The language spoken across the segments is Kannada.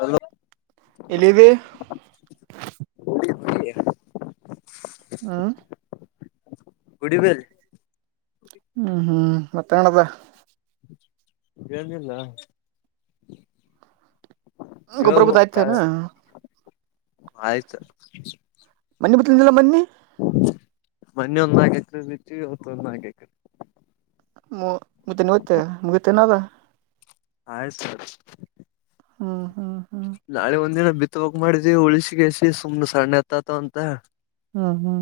ಹಲೋ ಎಲ್ಲಿದಿಯೇ [inaudible] ಹಾಂ ಗುಡಿ ಬೆಲ್ ಹ್ಮ್ ಹ್ಮ್ ಮತ್ತೆಣದಾ ಏನಿಲ್ಲ ಗೊಬ್ರ ಬುದ್ ತಾವೇ ಆಯ್ತೇನಾ ಆಯ್ತು ಮನ್ನಿ ಬತ್ತಿಂದಿಲ್ಲ ಮನ್ನಿ ಮನ್ನಿ ಒಂದ್ ನಾಕ್ ಎಕ್ರೆ ಆಗೈತಿ ಇವತೊಂದು ನಾಕ್ ಎಕ್ರೆ ಮತ್ತೆ [unintelligible] ಆಯ್ ಸರ್ ಹ್ಮ್ ಹ್ಮ್ ಹ್ಮ್ ನಾಳೆ ಒಂದಿನ ಬಿತ್ತ ಹೋಗಕ್ ಮಾಡಿದ್ವಿ ಉಳಿಸಿಗೆಸಿ ಸುಮ್ನೆ ಸಣ್ಣ ಅತ್ತತ ಅಂತ ಹಾ ಹ್ಮ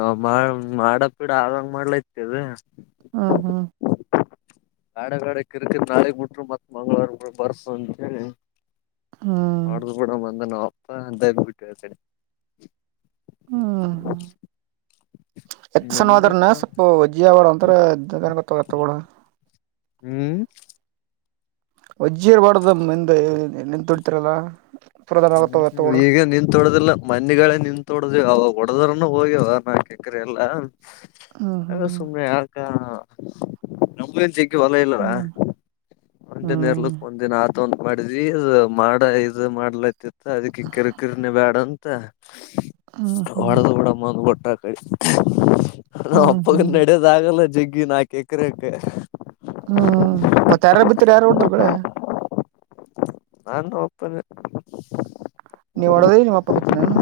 ಹ ಮಾಡಕ್ ಪಿಡೆ ಆಗಂಗೆ ಮಾಡ್ಲೈತದ ಹುಂ ಹುಂ ಗಾಡೆ ಕಾಡೆ ಕಿರ್ತಿದ್ ನಾಳಗ್ ಬಿಟ್ರು ಮತ್ ಮಂಗ್ವಾರ ಬಿ ಬರ್ಸು ಅಂತೇಳಿ ಹ್ಮ್ ಮಾಡ್ದ ಬಿಡೊ ಬಂದನ ಅಪ್ಪ ಅಂತ ಬಿಟ್ಟು ಹೇಳ್ತೇನಿ ಹ್ಮ್ ಹ್ಮ ಎತ್ತ ಸನ [unintelligible] ಅಂತರೆ [unintelligible] ಹ್ಮ್ ವಜ್ಜಿಯರ್ ಬಡದಂದಂತುಡ್ ತರಲ್ಲ ಹ್ಮ ಈಗ ನೀನ್ ತೊಡೋದಿಲ್ಲ ಮಂದಿಗಳೇ ನಿಂತ್ ಹೊಡ್ದ ಅವಾಗ ಹೊಡದ್ರನು ಹೋಗ್ಯವ ನಾಕ್ ಎಕರೆ ಎಲ್ಲಾ ಹ್ಮ್ ಅದೆ ಸುಮ್ನೆ ಯಾಕ್ಕಾ ನಮ್ ಮೇಲೆ ಜಗ್ಗಿ ಹೊಲ ಇಲ್ಲಾರ ಹ್ಮ್ ಒಂದಿನ ಇರ್ಲ ಹ್ಮ್ ಒಂದಿನ ಆತ್ ಮಾಡಿದ್ವಿ ಮಾಡ ಇದು ಮಾಡ್ಲತಿತ್ ಅದಕ್ಕೆ ಕಿರ್ಕಿರಿನಿ ಬೇಡಂತ ಹ್ಮ್ ಮತ್ತ ಹ್ಮ್ ಹೊಡೆದು ಬಿಡಮ್ಮ ಮೊಟ್ಟ ಕೈ ನಾ ಹ್ಮ್ ಹ್ಮ್ ಅಪ್ಪಕ್ಕ ಹ್ಮ್ ನಡೆಯದ ಆಗಲ್ಲ ಜಿಗ್ಗಿ ನಾ ಕೇಕ್ರಕ್ಕೆ ಹ್ಮ್ ಮತ್ತೆ ಯಾರ ಬಿತ್ತರಿ ಯಾರ ಉಡ್ರ ಕಡೆ ನಾು ಹೋಗ್ತೇನೆ ನೀವು ಹೊಡೋದ್ರಿ ನಿಮ್ಮಪ್ಪ ಬತ ನಾನು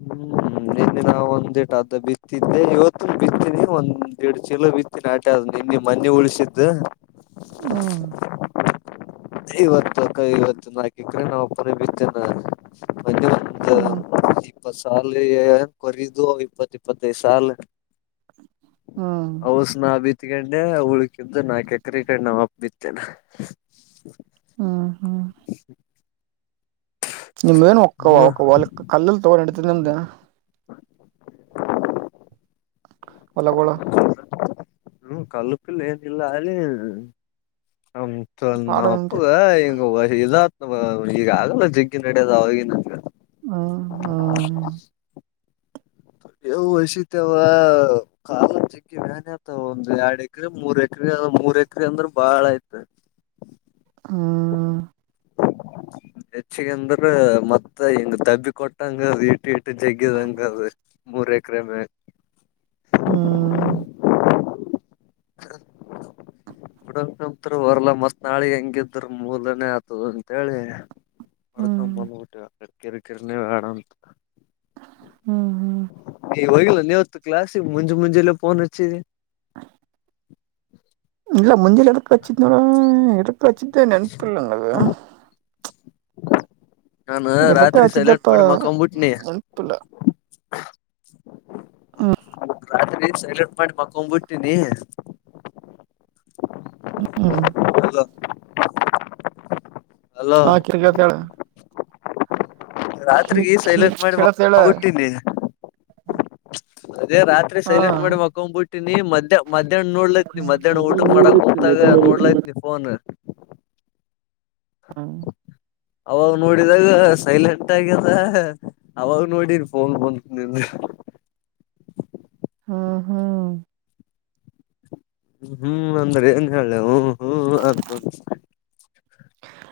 ಹ್ಮ್ ನಿನ್ನೆ ನಾವ್ ಒಂದ್ೆಟ ಅದ ಬಿತ್ತಿದ್ದೆ ಇವತ್ತು ಬಿತ್ತೀನಿ ಒಂದ್ೆಡ್ಡು ಚೀಲೋ ಬಿತ್ತ ಿನ ಆಟ ಅ ನಿನ್ನ ಮನೆೆ ಉಳಿಸಿದ್ದು ಹಾ ಇವತ್ತು ಇವತ್ತು ನಾಲ್ಕಕ್ರೆ ನಾವಪ್ಪನ ಬಿತ್ತಿದಾನ ಹ್ಮ್ ಇಪ್ಪತ್ ಸಲುಗೆ ಕೊರದುು ಇಪ್ಪತ್ತು ಇಪ್ಪತ್ತೈದು ಸಲ್ ಹ್ಮ ಹಸ್ ನಾ ಬಿತ್ಕಂಡೆ ಹ ಉಳ್ಕಂದುು ನಾಲ್ಕ ಎಕ್ರ ಕಂಡ್ ನಮ್ಮ್ ಅಪ್ಪ ಬಿತ್ತೇನ ಹಾ ನಿಮ್ ನು ಒ ಒ ಹ್ಮ ಒ ಕಲ್ಲಲ್ಲಿ ತೋ ಎಡಿತೀನಿ ಅಂದ ಹೊಲಗೋಳ ಹ್ಮ ಕಲ್ಲಪಿಲ್ಲ ಏನಿಲ್ಲ ಅಲ್ಲಿಂತ ನ ಪಾಡ ನಿಮ್ದೆ ಅಪ್ಪಗ ಓ ಇದ ತವ ಈಗ ಆಗಲ್ಲ ಜಿಗ್ಗಿ ನಡ್ಯೋದ ಅವಾಗಿ ನಂಗೆ ಹಾ ವಐಶತ್ಯವಾ ಕಾಲ ಅ ವ್ಯ್ಯಾನ್ ಆತ ಒಂದು ಎರಡ್ ಎಕ್ರ ಮೂರ್ ಎಕ್ರ ಮೂರ್ ಎಕ್ರ ಅಂದ್ರೆ ಬಾಳ ಆಯತ ಹಾ ಹೆಚ್ಚಿಗೆ ಅಂದ್ರ ಮತ್ತ ಹಿಂಗ ದಬ್ಬಿ ಕೊಟ್ಟಂಗ ಇಟ್ಟ ಇಟ್ಟ ಜಗ್ಗದಂಗದು ಮೂರ್ ಎಕರೆ ಮ ಹ್ಮ ಹ್ಮ ಹಡತ್ರು ಹೊರ್ಲ್ಲಾ ಮತ್ ನಾಳಿ ಹೆಂಗಿದ್ರ ಮೂಲನೆೇ ಆತದ ಅಂತೇಳಿ ಹ್ಮ್ ಮಾಡಡ್ಕೊಂಬಂದ ಟ್ಟ ಕಿರಿಕಿರ್ನ ಆಡಂತ ಹ್ಮ್ ಹ್ಮ್ ಈ ಹೋಗಿಲ್ಲ ನೀವತ್ತು ಕ್ಲಾಸ್ ಮುಂಜೆ ಮುಂಜೆಲ್ಲ ಫೋನ್ ಹಚ್ಚಿದೆಿ ಹ ಇಲ್ಲ ಮುಂಜೆ ಎಡಕಕ್ಷಿಡ ಎಡಕಾಸಿ್ದ ನೆನಪಲ್ಲಂಗದು [inaudible] ನಾನು ಎದಕ್ಕ ರಾತ್ರಿ ಸೈಲೆಂಟ್ ಹಚ್ಚಿದ್ದಪ್ಪ ಮಾಡಿ ಮಕೊಬಿಟ್ನಿ ನೆನಪಿಲ್ಲ ಹ್ಮ ರಾತ್ರಿ ಸಟ್ ಮಾಡಿ ಮಕೊ್ ಬಿಿಟ್ಟೀನಿ ಹ ಹಲ್ಲ ಹಾ ಕ್ರಿಕೆಟ್ ಕ ರಾತ್ರಿರಿಗೆ ಸೈಲೆಂಟ್ ಕೇಳತ್ ಹೇಳ ಮಾಡಿಬಟ್ಟಿನಿ ಅದೇ ರಾತ್ರಿ ಹಾ ಸೈಲೆಂಟ್ ಮಾಡಿ ಮ್ಕೊಂಡ್ಬ ಬಿಟ್ಟಿನಿ ಮ್ಯಾಹ ಮ್ಯಾಹ್ ನೋಡ್ಲೈತ್ ನೀ ಮ್ಯಾಹ್ ಊಟ ಮಾಡಕ ಕುೂಂತಾಗ ನೋಡ್ಲೈತ್ ಇಲ್ಲಿಫೋನು ಹಾ ಅವಾಗ ನೋಡಿದಾಗ ಸೈಲೆಂಟ್ ಆಗ್ಯದ ಅವಾಗ ನೋಡ ಫೋನ್ ಬಂತ ನಿಮ ಹಾ ಹಾ ಹ್ಮ ಹ್ಮ್ ಅಂದ್ರೆ ಏನ್ ಹೇಳೆವು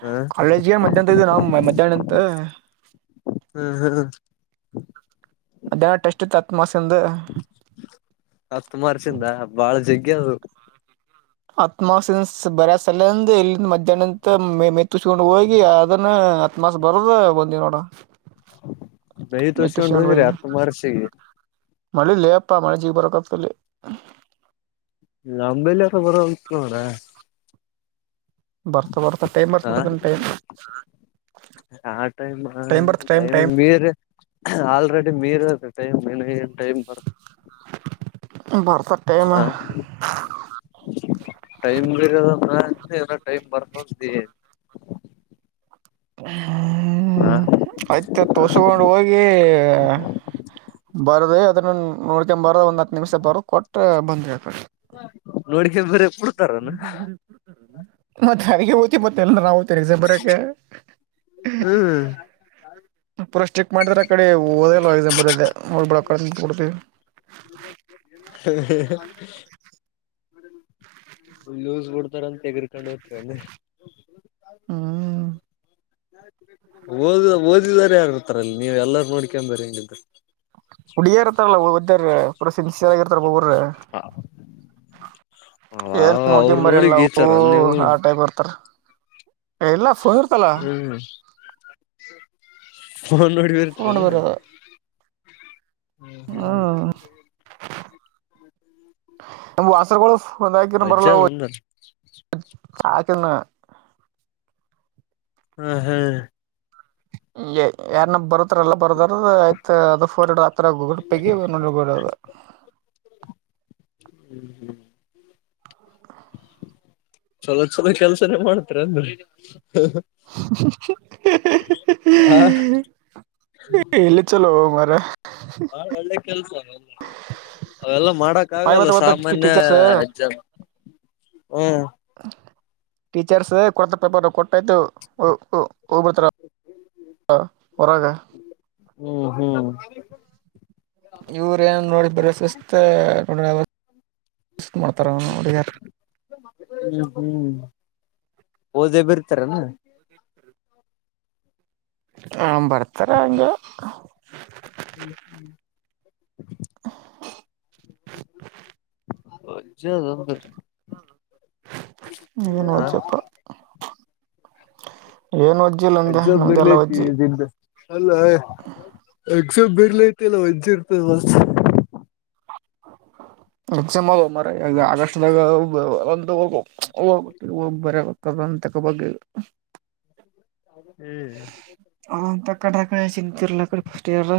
ಹ ಕಾಲೇಜ್ಗೆ ಮಧ್ಯಾಹ್ಂತ ಇದು ಮಧ್ಯಾಹ್ನ ಇತ್ತ [inaudible] ಹ ಹ [inaudible] ಮಧ್ಯಾನ ಟೆಸ್ಟ್ ಇತ್ತ ಹತ್ತ ಮಾರ್ಕ್ಸ್ ಇಂದ [inaudible] ಹತ್ತು ಮಾರ್ಸಿಂದ ಬಾಳ ಜಗ್ಗ ಅದೇ ಅದು. [inaudible] ಹತ್ತ ಮಾರ್ಕ್ಸ್ ಇಂದ ಬರ ಸಲಂದ ಇಲ್ಲಿಂದ ಮಧ್ಯಾಹ್ನ ಇಂದ ಮೇ ಮೇ [inaudible] ತುಚ್ಕೊಂಡು ಹೋಗಿ ಅದನ್ನ ಹತ್ತ ಮಾರ್ಕ್ಸ್ ಬರದ ಬಂದಿವ ನೋಡ. [inaudible] ನಯ ತೋಸಕೊಂಡು ಮೆತ್ತುಸ್ಕೊಂಡ್ ಹೋದರಾಯ್ ಹೋಗಿ ಹತ್ತ ತಮಾರ್ಕ್ಸ್ ಗೆ [inaudible] ಮಳಿ ಲ್ಲೇ ಪಾ ಮಳೆ ಜೀಗ್ ಬರಕ ಅತ್ತ ಅಲ್ಲಿ. [inaudible] ನಂಬಲ್ಲಿರ ಬರವಾಲದ ನೋಡ. [inaudible] ಬರ್ತಾ ಬರ್ತಾ ಟೈಮ್ ಬರ್ತ ಟೈಮ್ [inaudible] ಆ ಟೈಮ್ ಬರ್ತ ಟೈಮ್ ಟೈಮೀಗ ಟೈಮ್ ಮೀರಿ ಆಲ್ರೆಡಿ ಮೀರಲಾತ್ತದ ಟೈಮ್ ಇನ್ ಏನ್ [inaudible] ಟೈಮ್ ಬಾ ಬರ್ತ ಟೈಮ್ ಹಾ [inaudible] ಟೈಮ್ ಮೀರಿ ಬರತೆತೀ ಎಲ್ಲಾ ಟೈಮ್ ಬರತೆತೀ. [inaudible] ಹಾ [inaudible] ಹಾ [inaudible] ಆಯ್ತ ತೋಸಕೊಂಡ್ ಹೋಗಿ ಬರದೇ, [inaudible] ಅದನ್ನ ಅಲ್ಲ ನೋಡಕೊಂಡ ಬರದ ಹತ್ತ ನಿಮಿಷ ಬರು [inaudible] ಕೊಟ್ಟ ಬಂದೇ ಅತ್ತಾಗ. ನೋಡ್ಕ ಬರ ಬಿಡ್ತಾರನ [inaudible] ಮತ್ತ ಹರಿಗೆ ಹೋಗಿ ಬಂದಿವಿ ಅಲ್ಲ ನಾವು [inaudible] ಪಿಸ ಬರಕೆ ಹ್ಮ್ ಪುರ ಸ್ಟ್ರಿಕ ಮಾಡಿದ್ರ ಆ ಕಡೆ ಒ [inaudible] ಓದಲ ನಾವ್ ಇದನ್ನ ಬರದೇ [inaudible] [inaudible] [unintelligible] ಲೂಸ್ ಬಿಡ್ತಾರಂತ ತೆಗರ್ಕೊಂಡ್ ಹೋಕಿರ ಏನ್ [inaudible] [inaudible] ಓದ ಓದಿಲ್ಲದಾರ ಯಾರ ಬರ್ತಾರ ಅಲ್ಲಿ ನೀವ ಎಲ್ಲಾರ ನೋಡಕೊಂಡ ಬರಿತೀರಿ [inaudible] ಹುಡಿಗ್ಯಾರ ಇರ್ತವ ಅಲ್ಲ ಓದಿ ಕ್ಯಾರ ಒಬ್ಬರ ಶಾಲೆಗ ಇರತ್ತಾರ ಒಬ್ಬರ [inaudible] ಏನ್ ಅವ್ರ ನೋಡಕೊಂಡ ನೋಡಿ ಬರಿಯಲ್ಲ ಅವು ಗೀಚಾರ ನೀವು ಆ ಟೈಪ್ ಬರ್ತಾರ. [inaudible] ಹೂ ಫೋನ್ ನೋಡಿ [inaudible] [unintelligible] ನೋಡಿ ಬರದ [inaudible] ಹು ಹು [inaudible] [unintelligible] ನಮ್ಮ ವಾಸರಗೋಳು ಒಂದ ಹಾಕಿದರ ಬರಲ್ಲ ಅಜ್ಜದ ಅವು ಅಂದ್ರ ಹಾಗ ಅಲ್ಲ [inaudible] ಹ ಹೇಳ ಲೇ [inaudible] ಏ ಎನಕ್ಕ ಬರುತ್ತ. [inaudible] ಹತ್ರ ಎಲ್ಲ ಬರ್ದಾರು ಆಯ್ತ ಅದರ ಫೋಡ ಹತ್ತರಾಗೂ [inaudible] [unintelligible] [inaudible] [inaudible] ಚಲೋ ಚಲೋ ಕೆಲ್ಸನೇ ಮಾಡ್ತ್ರಿ. [inaudible] [inaudible] [unintelligible] ಚಲೋ ಮಾರಾಯ [inaudible] ಬಾಳ ಒಳ್ಳೆ ಕೆಲ್ಸ ಅಲ್ಲ ನಿಮ್ದ. [inaudible] ಅವೆಲ್ಲ ಮಾಡಕ್ ಮಾಯಿ ಆಗಲ್ಲ ಮತ್ತ ಗೊತ್ತ ಸಾಮಾನ್ಯ ಟೀಚರ್ಸ್ ಹೆಚ್ಚ ಆದುವ ಹೂ [inaudible] ಟೀಚರ್ಸ್ ಕೊಟ್ಟ ಪೇಪರ್ ಕೊಟ್ಟ ಆಯ್ತು ಪೊ ಪೊ ಗೋಮಅಂತರ [inaudible] ಹಾ ಹೊರಾಗ [inaudible] ಹೂ ಹೂ [inaudible] ಇವ್ರ ಏನ ನೋಡಿ ಬರ ಸಿಸತ್ತ ನೂರಾ ಐವತ್ತ ಮಾಡ್ತಾರ ಅವನ ಹುಡಿಗ್ಯಾರ [inaudible] ಹ್ಮ್ ಹ್ಮ್ ಓದೆೇ ಬಿರ್ತಾರೇನು [inaudible] ಹ ಬರ್ತಾರೆ [unintelligible] ಹ್ಮ್ ಹ್ಮ್ [unintelligible] [inaudible] ಮಜ್ಜ [unintelligible] [unintelligible] ಏನ್ ವಜಪ್ಪ [unintelligible] ಏನು [unintelligible] ಎಕ್ಸಾಮ್ ನಮ್ದೇಲ್ಲಾ ಬರ್ಲೈತಿ ಒಚಿಟಿ ಇದಿಂದ ಅಲ್ಲ ಎಕ್ಸ ಬರ್ಲಐತಿ ಇಲ್ಲ [unintelligible] [unintelligible] ಇರ್ತವಾ [unintelligible] [unintelligible] ಒಂದು [unintelligible] ಬರಾಗತದ ತಕ್ಕೋ ಬಗ್ಗೆ ಹ್ಮ್ [unintelligible] ಆಂತ ಕಡೆ ಆಕಡೆ ಚಿಂತಿಲ್ಲ ಕಡೆ ಫಸ್ಟ್ ಇಯರ್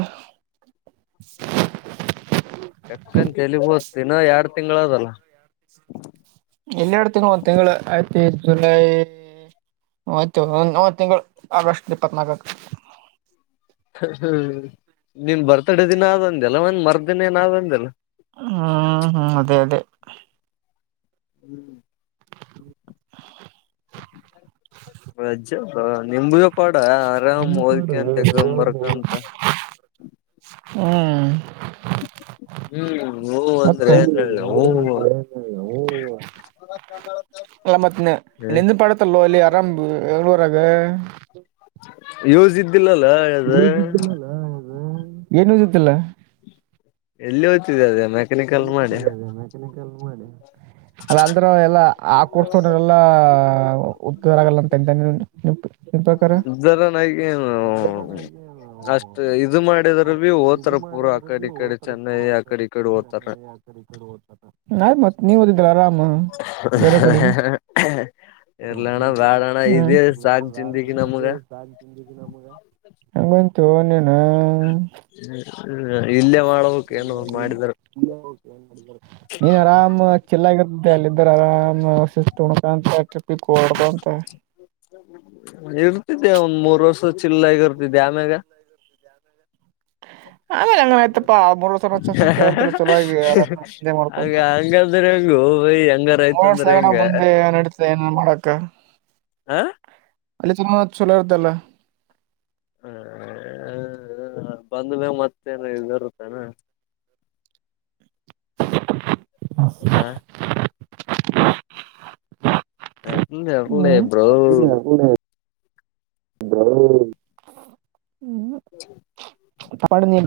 ಚಕ್ಕಂತಲಿ ಹೋತ್ತು ಇನ್ನ ಎರಡ್ ತಿಂಗಳದಲ್ಲ ಇನ್ನೆರಡು ತಿಂಗಳು ಒಂದ್ ತಿಂಗಳು ಐತಿ ಜುಲೈ [unintelligible] ಇನ್ನು ಒನ್ ತಿಂಗಳು ತಿಂಗಳು ಆಗಸ್ಟ್ ಇಪ್ಪತ್ನಾಲ್ಕಕ್ಕೆ ಹ್ಮ ನಿನ್ ಬರ್ತಡ ದಿನ ಆದಂದಲ್ಲ ಒಂದ ಮರ್ದಿನ ಏನಾದಂದಲ್ಲ ಹ್ಮ್ ಹ್ಮ್ ಅದೇ ಅದೇ ಹ್ಮ್ [unintelligible] [inaudible] [inaudible] ವಜ್ಜಪ್ಪ ನಿಂಬದಪಾಡ ಆರಾಮ್ ಓದ್ಕ್ಯಾತ ಎಕ್ಸಾಮ್ ಬರ್ಕಅಂತ ಹ್ಮ್ [unintelligible] ಹ್ಮ್ ಹೂ ಅಂದ್ರೆ ಮತ್ತ ಏನ್ ನೋ ಹೇಳ [unintelligible] ಹೂ ಒಂದ ಓ [unintelligible] [unintelligible] ಅಲ್ಲ ಮತ್ತೆ ನೆಂದ ಪಡತಲೋ ಅಲ್ಲಿ ಅರಾಮ ಬೆಂಗಳೂರಾಗ ಯೂಸ್ ಇದ್ದಿಲ್ಲಲ್ಲ [unintelligible] ಅದು [unintelligible] ಏನು ಯೂಸ್ ಇತ್ತಿಲ್ಲ ಎಲ್ಲಿ ಓದ್ತಿದೆ ಅ [unintelligible] [unintelligible] ಎಲ್ಲತ ಅದ ಮಕನ ಕಲ್ ಮಾಡಿ ಅಲ್ಲ ಅಂದ್ರ ಎಲ್ಲಾ ಆ ಕೂ [unintelligible] ಎಲ್ಲಾ ಉದ್ದರ ಆಗಲ್ಲ ಅಂತಂತ ನಿಪು ಇದರ ನಗೇನು ಅಷ್ಟ ಇದು ಮಾಡಿದ್ರ ಭೀ ಹೋತಾರ ಬೋರ್ಡ್ ಆಕ್ ಕಡೆ ಕಡೆ ಚೆನ್ನೈ ಆ ಕಡೆ ಇಡೆ ಹೋತರ [unintelligible] ಅಯ್ತು ಮತ್ತೆ ನೀವದಿದ್ದ್ರ ಆರಾಮ ಬೇರೆ ಕಡೆ ಇರ್ಲಣ್ಣ ಬ್ಯಾಡಣ್ಣ [unintelligible] ಇದೇ ಮಲ್ಲಣ ಸಾಕ್ ಬಾರಣ ಜಿಂದಗಿ ಈಗ ನಮ್ಗ ಸಾ [unintelligible] ನಂಗಂತು ನೀನಾ ಹ್ಮ ಇಲ್ಲೇ ಮಾಡಬೇಕ್ ಏನೊಂದು ಮಾಡುದ್ರೆ [unintelligible] ನೀ ಅರಾಮ್ [unintelligible] ಚೆಲ್ ಆಗತ್ತ ಅಲ್ಲಿದ್ರ ಆರಾಮ್ [unintelligible] ಅಂತ [unintelligible] ಇರ್ತಿದ್ದೆ ಒಂದ್ ಮೂರ್ ವರ್ಷ ಚಿಲ್ಲಗ್ ಇರ್ತಿದ್ದೆ ಆಮ್ಯಾಗ ಆಮೇಲೆ ಏನ್ ಆಯ್ತಪ್ಪ [unintelligible] [unintelligible] [unintelligible] [unintelligible] ಚಲೋ ಆಗಿ ಆರಾಮಾಗಿ ಇಲ್ಲೇ ಹಂಗ ಮಲ್ಕೊತಾರ ಹಂಗಂದ್ರ ಹೆಂಗೋ ಬೈ ಹೆಂಗಾರ ಮೂರ್ ಆಯ್ತಂದ್ರ ವರ್ಷದಗಣ ಹೆಂಗ ಮುಂದೆ ಏನ್ ನಡತದೆ ಏನ ಮಾಡಕ ಹ [unintelligible] ಅಲ್ಲಿ ತುಂಬಾ ಚಲೋ ಇದಲ್ಲ ಹ ಬಂದ್ಮೇಲೆ ಮತ್ತೇನ್ ಬರುತ್ತಾನ ಹಾ ಹ್ಮ ಇರ್ಲಿ ಹ ಬ್ರೋ ಹ್ಮ ಪಡ ನೀ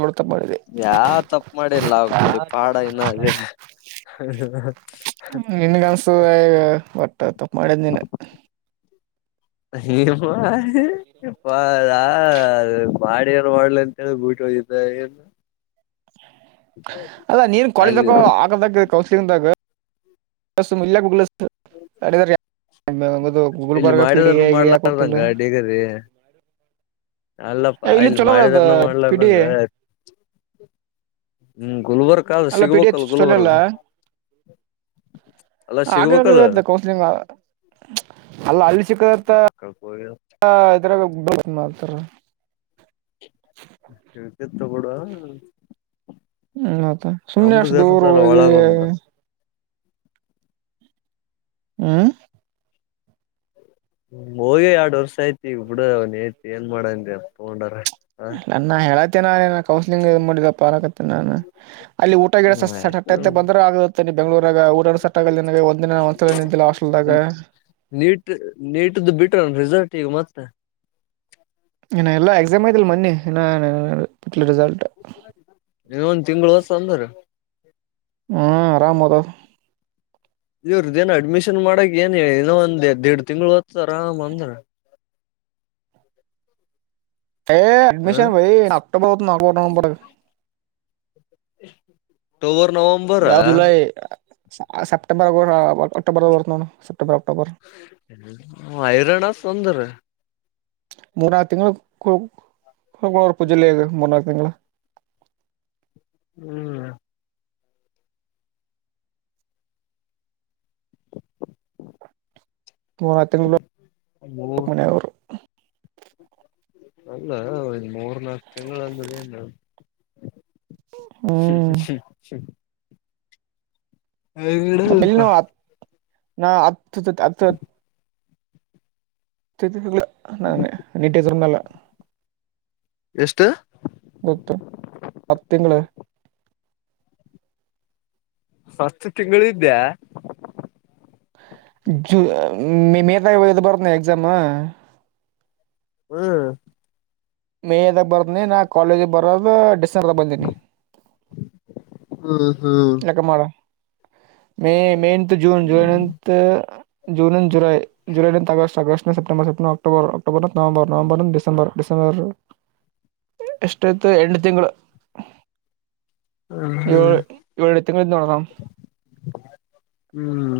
ನೋಡ್ತಾ ಮಾಡಿದೆ ಯಾವ ತಪ್ಪ ಮಾಡಿಲ್ಲ ಅವ ಕೋಡಿ ಪಾಡ ಇನ್ನದೆ. ನಿನ್ಗ ಅನ್ಸುದ ಈಗ ಒಟ್ಟ ತಪ್ಪು ಮಾಡಿದ್ದಿನ? [inaudible] ಇಪ್ಪ ಅದಾ ಮಾಡ ನ್ ಮಾಡಲಿ ಅಂತೇಳ ಬಿಟ್ಟು ಹೋಗಿದ್ದ ಏನ್? ಅದ ನೀನ್ ಅಲ್ಲಿ [inaudible] ಆ ಕೌನ್ಸಿಲಿಂಗ್ಗ ಇಲ್ಲ ಗೂಗ [inaudible] ಮ ಒಂಗದು ಇಲ್ಲಿ ಮಾಡಿದಾರನು ಮಾಡ್ಲಾರ್ದಂಗ ಡಗರಿ ಅಲ್ಲಪ್ಪ ಏ, ಇಲ್ಲಿ ಇಲ್ ಚಲೋ ಅದ ಮಾಡಿದಾರನ ಅದು ಪಿ ಡಿ ಮಾಡ್ಲಾರ್ದಂಗ ಎ ಹ್ಮ, ಗುಲ್ಬರ್ಗ ಅ ಅಲ್ಲ ಪಿಡಿ ಎಚ್ ಸಿಗ್ಬೇಕಲ್ ಗುಲ್ಬರ್ಗ ಚೋಲ್ಲ್ಲ? ಅಲ್ಲ ಹಾಗ ಸಿಗ್ಬೇಕಲ್ಲ ಆತ್ತೆ ಕೌನ್ಸಲಿಂಗ್ ಅಲ್ಲ ಅಲ್ಲಿ ಚಿಕ್ಕದಥ [inaudible] ಇದರಾಗ ಬ ಮಾಡತಾರ ಹ ತ ಕೊಡುವ ಹ್ಮ್ ಮತ ಸುಮ್ನೆ ಅಷ್ಟು ದೂರ ಹೋಗಿ ಒಳಗೊಂದ ಹಾ ಹೋಗಿ ಎರಡ್ ವರ್ಷ ಆಯತಿ, ಈಗ ಬಿಡ ಅವನ ಐತಿ ಏನ್ ಮಾಡನ್ ತಗೊಂಡಾರ ಹ ಅಲ್ಲ ನಾ ಹೇಳತೇ ನ ಕೌನ್ಸಲಿಂಗ್ ಪರಾಕತ್ತ ನಾನು ಅಲ್ಲಿ ಊಟ ಗಿಟ ಆಯ್ತು ಸಟ್ಟಂತ ಬಂದರೂ ಆಗತ್ತೆ ನೀ ಬೆಂಗಳೂರಗ ಊಟ ಸನ ಒಂದಿನ ತ ನಂತಲ ಹಾಸ್ಟಲ್ದಾಗ ನೀಟ್ದು ಬಿಟ್ರ ರಿಸರ್ಟ್ ಈಗ ಮತ್ತೆ ಇ ಎಲ್ಲ ಎಕ್ಸಾಮ್ ಐಯ್ತಲ್ಲ ಮನ್ನಿ ಇ ಬಿಟ್ಲಿ ರಿಸಲ್ಟ್. ಇ ಒಂದ ತಿಂಗಳು ಹೊಸ ಅಂದ್ರ. ಹಾಂ ಆರಾಮುದ. ಇವ್ರದ್ದ ಏನು ಅಡ್ಮಿಷನ್ ಮಾಡಕ್ ಏನ್, ಏನ್ನ ಒಂದ್ ಎರಡ್ ತಿಂಗ್ಗಳು ಆಯ್ತದ ಆರಾಮ್ ಅಂದ್ರ. ಏ ಹ ಅಡ್ಮಿಷನ್ ಬಾಯ್ ಅಕ್ಟೋಬರ್ ಹೊ ನಗಬರ್ ನಂಬರ್ಗೆ. ಅಕ್ಟೋಬರ್ ನವಂಬರ್ ಯಾವ ಜುಲೈ ಸೆಪ್ಟೆಂಬರ್ ಅಕ್ಟೋಬರ್ ಬರ್ತ್ತ ನೋನು ಸೆಪ್ಟೆಂಬರ್ ಅಕ್ಟೋಬರ್ ಐರಾಣ ತುಂದ್ರ ಮೂರನಾಕು ತಿಂಗಳು ಕೋಲ್ಕಾರ ಪು ಜಿಲ್ಲೆಯೆಗೆ ಮೂರನಾಕು ತಿಂಗಳು ಹ್ಮ್ ಮೂರ್ನಾಲ್ಕು ತಿಂಗಳು ಹ ಮನೆಯವರು ಅಲ್ಲ ಒ ಮೂರ್ ನಾಕ ತಿಂಗಳ ಅಂದ್ರ ಏನು? ಹ್ಮ್ ಹ ಸ ಹಗಡ ಮತ್ತೆ ಇಲ್ಲಿ ಸ್ವಲ್ಪ. ನಾವು ಹತ್ [unintelligible] ನ ನೀಟದು ಇರುನ್ನಲ್ಲ ಎಷ್ಟು? ಮೊತ್ತು ಪತ್ತ ತಿಂಗಳ ಹತ್ತು ತಿಂಗಳು ಇದ್ಯಾ? ಜುನ ಮೈ ಮೀದ ಇದು ಬರ್ನ ಎಕ್ಸಾಮ. ಹ್ಮ್ ಮೇದಾಗ ಬರ್ತನಿ ನಾ ಕಾಲೇಜಿಗೆ ಬರೋದು ಡಿಸೆಂಬರ್ದಾಗ ಬಂದೀನಿ ಹ್ಮ್ ಹ್ಮ್ ಮ ಮೇ ಮೇನಂತ್ ಜೂನ್ ಜುಲೈ ನಂತ ಜೂನ್ ಜು July August August September September October November ನಂಬರ್ ಡಿಸೆಂಬರ್ ಡಿಸ್ ಸಮಾರ ಎಷ್ಟಾಯತು ಎಂಟು ತಿಂಗಳು ಏಳು ತಿಂಗ್ಳ್ದ್ [unintelligible] ಹ್ಮ್